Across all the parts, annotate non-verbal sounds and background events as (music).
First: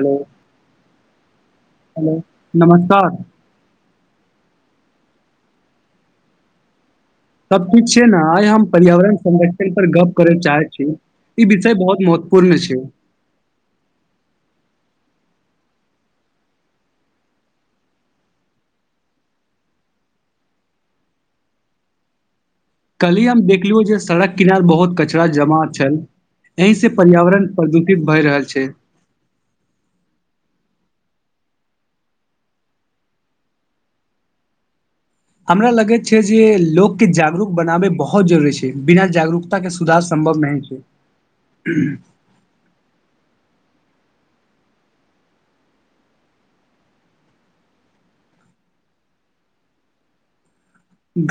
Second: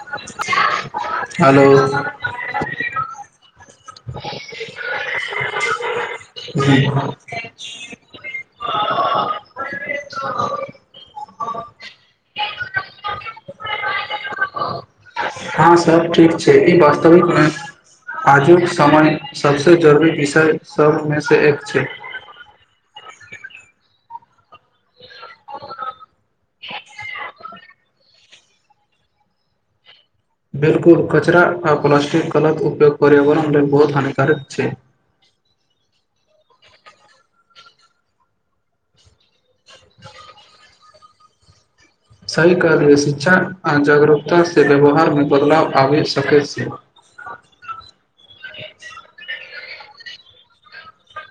Hello hello hello नमस्कार ह सभ ठीक छियै न आइ हम पर्यावरण संरक्षण पर गप करैत चाहैत छी ई विषय बहुत महत्वपूर्ण छै हँ सब ठीक छै ई वास्तविक मे आजुक समय सबसे जरूरी विषय सबमे से एक छै कल्हि हम देखलियो जे सड़क किनार बहुत कचरा। कचरा जमा छल एहि सँ पर्यावरण प्रदूषित भए रहल। छै बिल्कुल, कचरा आ प्लास्टिकक गलत उपयोग पर्यावरण लेल बहुत हानिकारक छै। हमरा लगैत छै जे लोकके जागरूक बनाबै बहुत जरूरी छै। बिना जागरूकता के सुधार संभव सम्भव नहि छै सही कहलियै शिक्षा आ जागरूकता सँ व्यवहारमे बदलाव आबि सकैत छै (unintelligible)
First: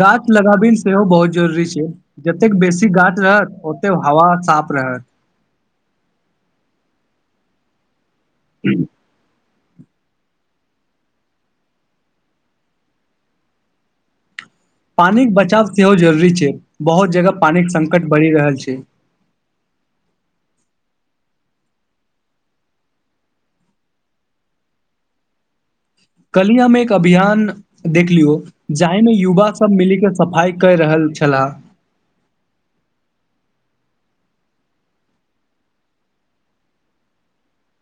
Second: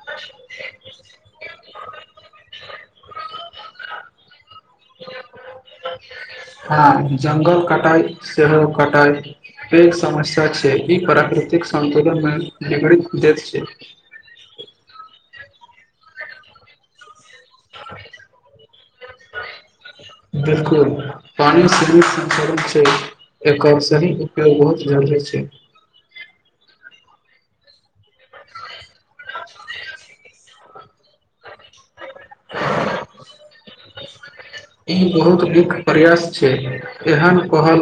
गाछ लगाबै सेहो बहुत जरूरी छै। जतेक बेसी गाछ रहत, ओते हवा साफ रहत। रहत हँ, जंगल कटाइ सेहो कटाइ पैघ समस्या छै, ई प्राकृतिक संतुलन मे बिगाड़ दैत छै। (inaudible) पानिके बचाव सेहो जरूरी छै, बहुत जगह। पानिक संकट बढ़ि रहल छै। पानि संचय छै, एकर सही उपयोग बहुत जरूरी छै। कल्हि हम एक अभियान देखलियौ जाहिमे युवा सभ मिलि कऽ सफाइ कहि रहल छलाह (inaudible) ई बहुत नीक प्रयास छै एहन कहल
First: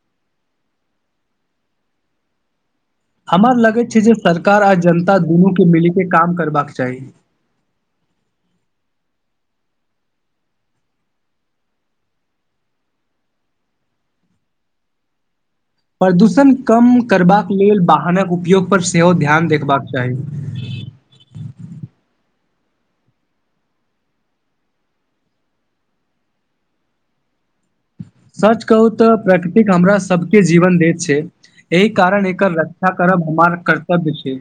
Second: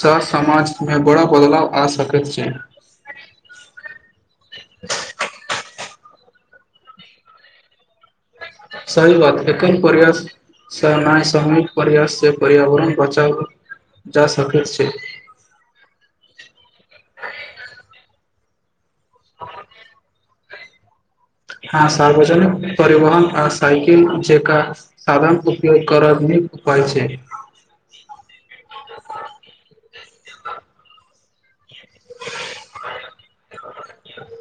सँ समाजमे बड़ा बदलाव आ सकैत छै हमर लगैत छै जे सरकार आ जनता दुनूके मिलि कऽ काज करबाक चाही। सही बात एक कोन परयास सामूहिक प्रयास सँ पर्यावरण बचाव। जा सक छै प्रदूषण कम करबाक लेल वाहनक उपयोग पर सेहो ध्यान देबाक चाही। हँ, सार्वजनिक परिवहन आ साइकिल जका साधनक उपयोग करब। कहइ छै सच कहू तऽ प्रकृति हमरा सभके जीवन दैत छै। एहि कारण एकर रक्षा करब हमार कर्तव्य छै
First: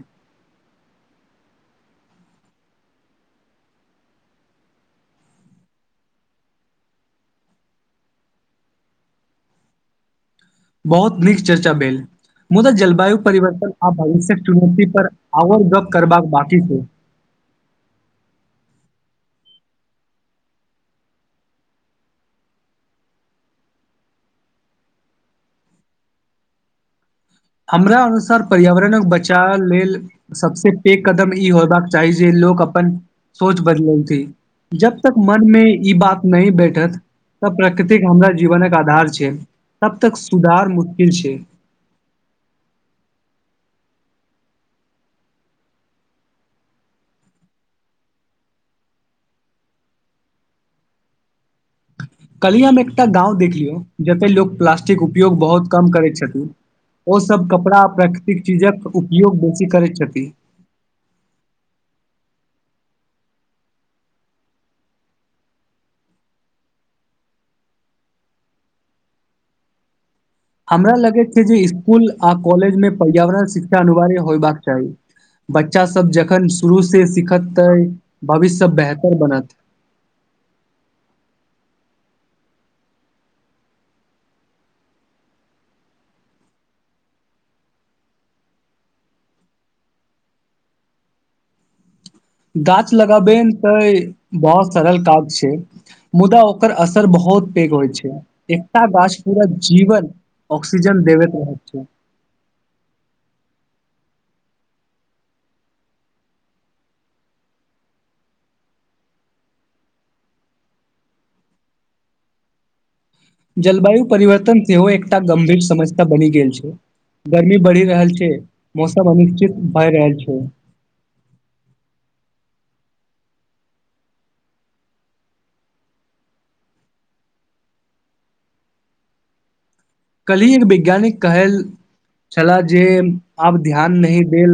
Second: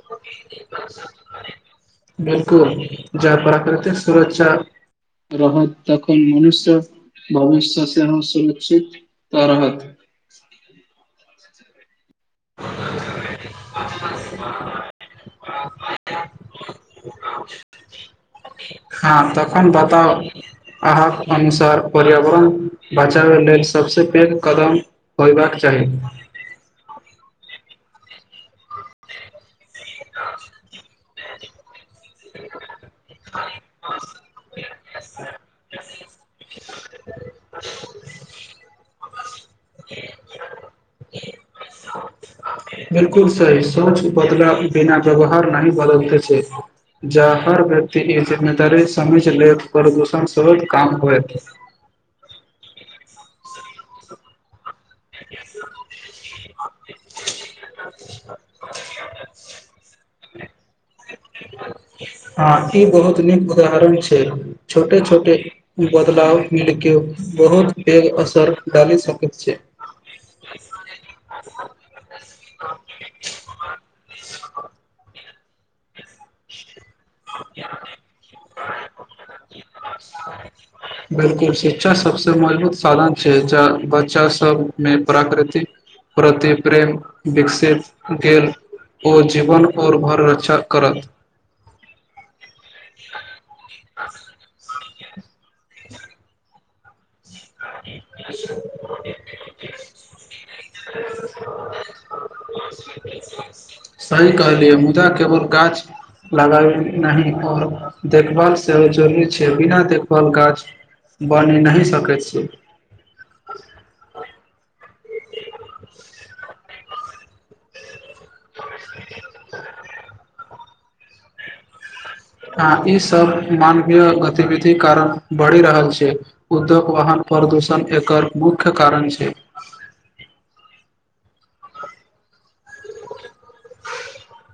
बिल्कुल, जँ प्राकृतिक सुरक्षा रहत तखन मनुष्य भविष्य सेहो सुरक्षित त रहत। बहुत नीक चर्चा भेल मुदा जलवायु परिवर्तन आ भविष्यक चुनौती पर आओर गप्प करबाक बाकी छै। हँ तखन बताउ अहाँक अनुसार पर्यावरण बचाबय लेल सभसँ पैघ कदम होयबाक चाही (unintelligible) हमरा अनुसार पर्यावरणक बचाव लेल सभसँ पैघ कदम ई होयबाक चाही जे लोक अपन बदलय छै, जखन तक मनमे ई बात नहि बैसत। जखन तक प्रकृति हमरा जीवनक आधार छै, तखन तक सुधार मुश्किल छै। बिल्कुल सही, सोच बदले बिना व्यवहार नहि बदलैत छै। जँ हर व्यक्ति ई जिम्मेदारी बुझि लेत, प्रदूषण सहित काम होएत। कहलिय, हम एकटा गाँम देखलियौ जतय लोक प्लास्टिकक उपयोग बहुत कम करैत छथिन। ओ सभ कपड़ा आ प्राकृतिक चीजक उपयोग बेसी करैत छथिन। हँ, ई बहुत नीक उदाहरण छै, छोट-छोट बदलाव मिलि कऽ। बहुत पैघ असर डाली सकैत छै। हमरा लगैत छै जे स्कूल आ कॉलेजमे पर्यावरण शिक्षा अनिवार्य होयबाक चाही। बच्चा सब जखन शुरू सिखत तऽ भविष्य सभ बेहतर बनत। बच्चा सभसँ मजबूत साधन छै, बच्चा सभमे प्राकृतिक प्रति प्रेम विकसित गेल ओ जीवन आओर भर रचा करत गाछ लगाबे त बहुत सरल काज छै मुदा ओकर असर बहुत पैघ एकटा गाछ पूरा जीवन ऑक्सीजन देब रह छै सहि कहलियै मुदा केवल गाछ लगाब न आओर देखभाल सेहो जरूरी छै बिना देखभाल काज बन नहि सकैत छियै जलवायु परिवर्तन सेहो एक गंभीर समस्या बनी गेल छै गर्मी बढ़ि रहल छै मौसम अनिश्चित भय रह छै हाँ ई सब मानवीय गतिविधि कार स हमरा लण बढ़ि रहल छै उद्योग वाहन प्रदूषण एकर मुख्य कारण छै कलहि एक वैज्ञानिक कहल छलाह जे आब ध्यान नहि देल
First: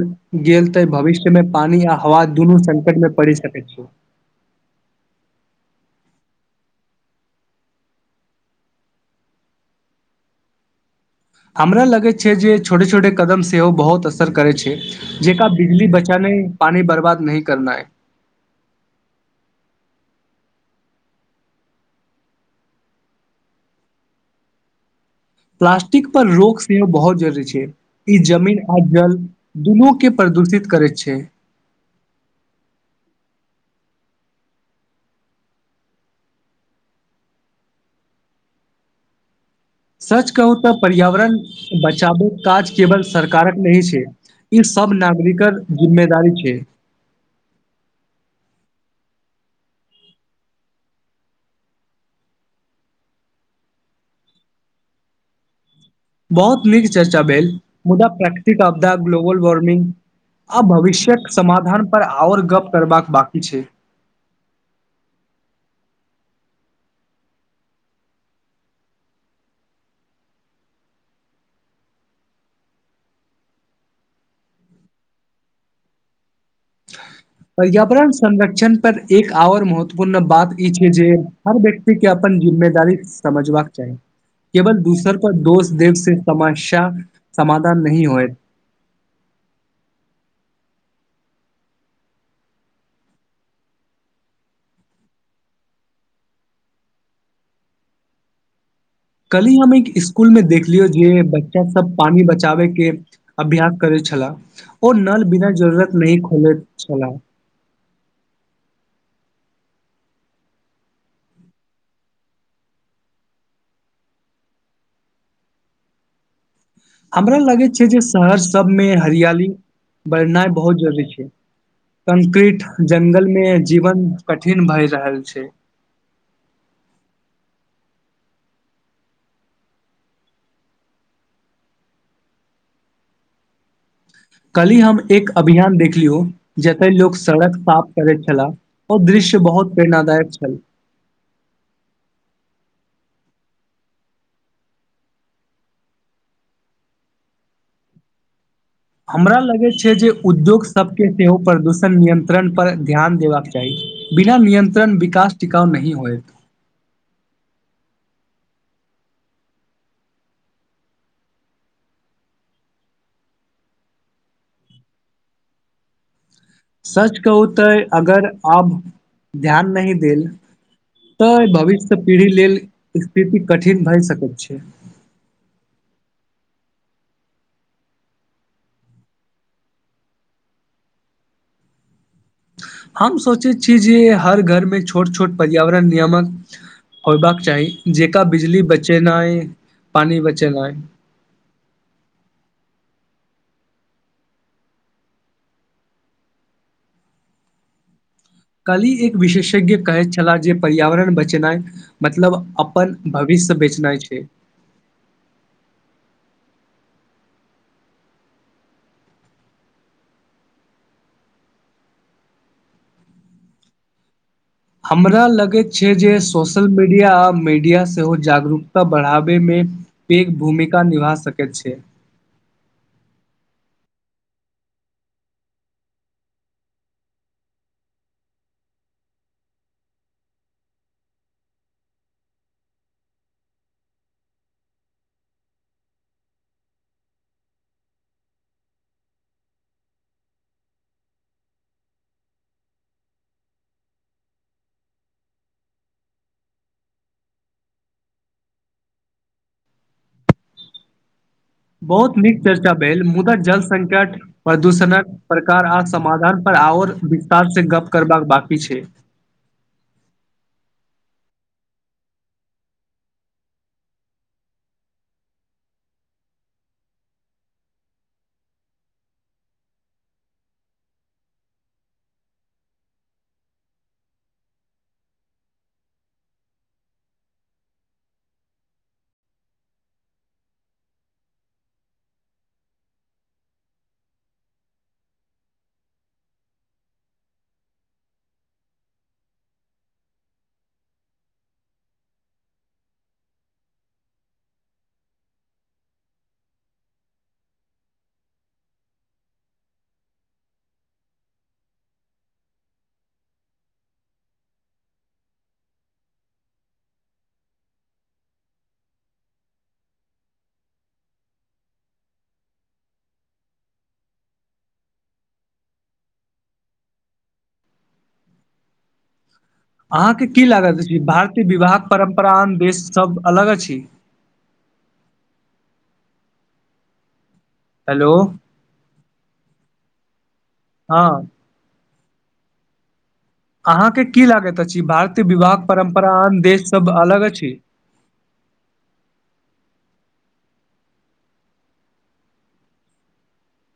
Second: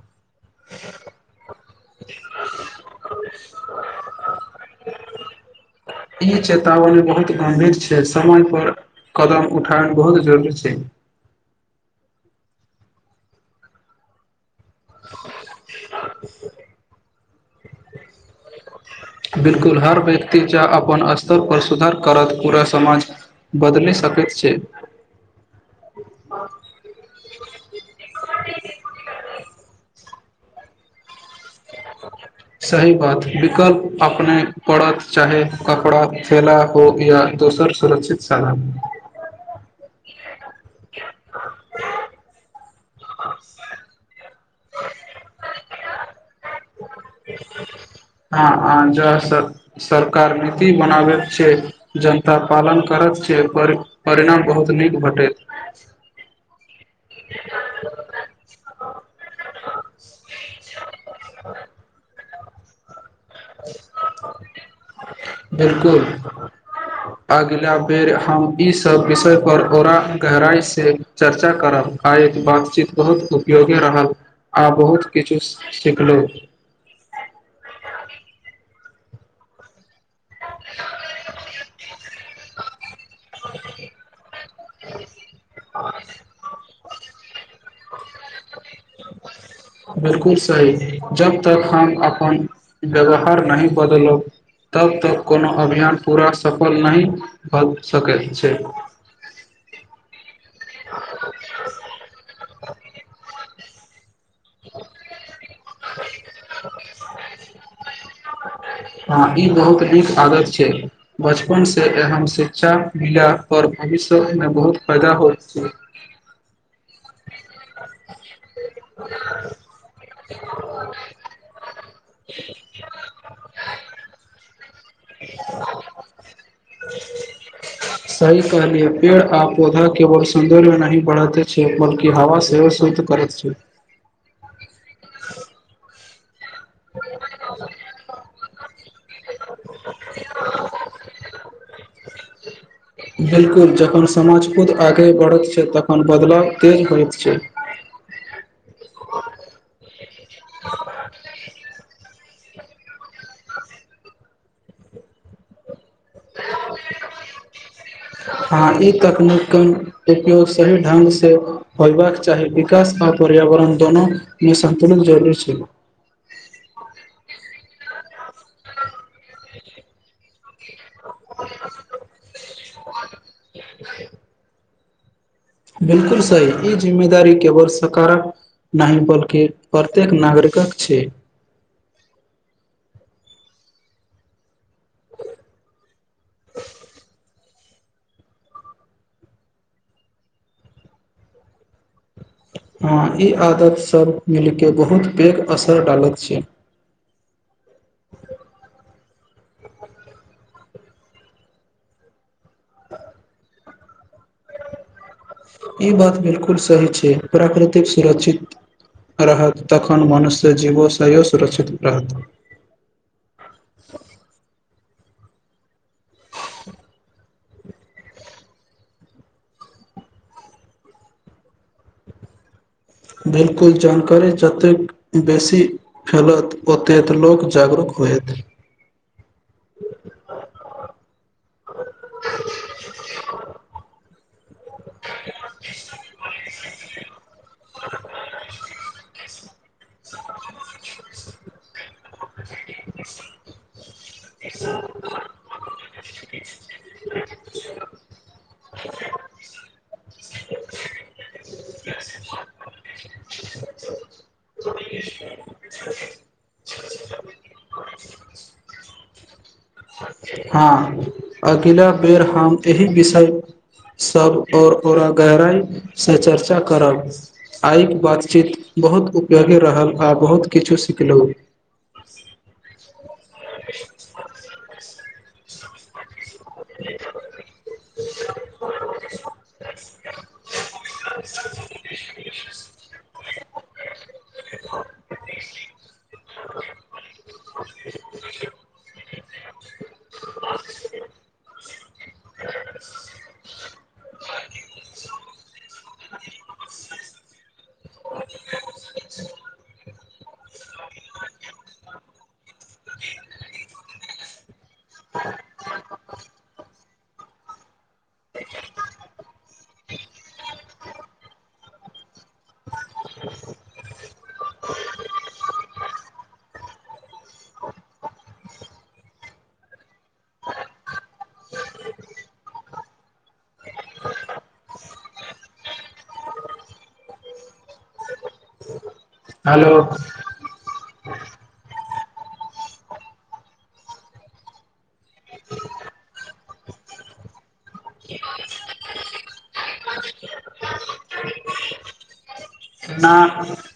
गेल तऽ भविष्य मे पानी आ हवा दुनू संकट मे पड़ि सकैत छै ई चेतावनी बहुत गंभीर छै समाज पर कदम उठानन बहुत जरूरी छै हमरा लगे छै जे छोटे छोटे कदम सेहो बहुत असर करे छै जेका बिजली बचाने पानी बर्बाद नहीं करना है बिलकुल हर व्यक्ति च अपन स्तर पर सुधार करत पूरा समाज बदल सकैत छै प्लास्टिक पर रोक सेहो बहुत जरूरी छै ई जमीन आ जल दुनू के प्रदूषित करैत छै सही बात विकल्प अपने पड़त चाहे कपड़ा थेला हो या दोसर सुरक्षित सालाम सच कहू तऽ पर्यावरण बचाबैक काज केवल सरकारक नहि छै ई सब नागरिकक जिम्मेदारी छै हँ ज सरकार नीति बनाबै छै जनता पालन करत छै परिणाम बहुत नीक भेटैत बहुत नीक चर्चा भेल मुदा प्राकृतिक अपदा ग्लोबल वॉर््मिंग आ भविष्य समाधान पर आओर गप करबाक बक बिलकुल अगिला बेर हम ईसभ विषय पर ओरा गहराइसँ चर्चा करब आयक बातचीत बहुत उपयोगी रहल आ बहुत किछु सिखलु (inaudible) पर्यावरण संरक्षण पर एक आओर महत्वपूर्ण बात ई छै जे हर व्यक्ति अपन जिम्मेदारी समझबाक चाही केवल दूसर पर दोष देव से समस्या समाधान नहि होय (inaudible) बिलकुल सही जब तक हम अपन व्यवहार नहि बदलब तब तक कोनो अभियान पूरा सफल नहि भऽ सकैत छै कल्हि हम एक स्कूल मे देखलियौ जे बच्चा सब पानी बचाबे के अभ्यास करै छलाह ओ नल बिना जरूरत नहि खोलैत छलाह (inaudible) हँ ई बहुत नीक आदत छै बचपन से एहम शिक्षा मिल पर अभी सब मे बहुत पैदा हो छै हमरा लगैत छै जे शहर सबमे हरियाली बढ़नाइ बहुत जरुररी छै कंक्रीट ज्ंगल मे जीवन कठिन भए रहल छै सही कहलियै पेड़ आ पौधा केवल सौंन्दर्य नहि बढ़ेते छै बल्की हवा सेहो सुन्दर करैत छी कल्हि हम एक अभियान देखलियौ जते लोक सड़क साफ करैत छलाह ओ दृश्य बहुत प्रेरणादायक छल (inaudible) बिलकुल जखन समाज खुद आगे बढ़ैत छै तखन बदलाव तेज होइत छै (inaudible) हमरा लगैत छै जे उद्योग सभके सेहो प्रदूषण नियंत्रण पर ध्यान देबाक चाही बिना नियंत्रण विकास टिकाउ नहि होएत हँ ई तकनीक उपयोग सही ढंगसँ होयबाक चाही विकास आ पर्यावरण दोनोमे सन्तुलन जरुरी छै सच कहू तऽ अगर आब ध्यान नहि देल तऽ भविष्य पीढ़ी लेल स्थिति कठिन भए सकैत छै बिलकुल सही ई जिम्मेवारी केवल सरकारक नहि बल्कि प्रत्येक नागरिकक छै हम सोचैत छी जे हर घर मे छोट छोट पर्यावरण नियामक होयबाक चाही जेका बिजली बचेनाइ पानि बचेनाइ (inaudible) हँ ई आदत सभ मिलकेऽ बहुत पैघ असर डालैत छै (inaudible) कल्हि एक विशेषज्ञ कहैत छलाह जे पर्यावरण बचेनाइ मतलब अपन भविष्य सब बेचनाइ छै ई बात बिलकुल सही छै प्राकृतिक सुरक्षित रहत तखन मनुष्य जीवोसँयो सुरक्षित रहत (inaudible) हमरा लगैत छै जे सोशल मीडिया आ मीडिया सेहो जागरूकता बढ़ाबयमे पैघ भूमिका निभा सकैत छै (inaudible) बिलकुल जानकारी जतेक बेसी फैलत ओतेक लोक जागरूक होहत (inaudible) (inaudible) (inaudible) (inaudible) (inaudible) बहुत नीक चर्चा भेल मुदा जल संकट प्रदूषणक प्रकार आ समाधान पर आओर विस्तार से गप करबाक बाकी छै हँ अगिला बेर हम एहि विषय सभ आओर आरा गहराइसँ चर्चा करब आइक बातचीत बहुत उपयोगी रहल आ बहुत किछु सिखलहुँ ब (inaudible) (inaudible) (unintelligible) (inaudible) (inaudible) अहाँके की लागत अछि भारतीय विवाह परम्परा देश सब अलग अछि हेलो हेलो हँ अहाँके की लागैत अछि भारतीय विवाहक परम्परा आन देशसँ अलग अछि (inaudible) न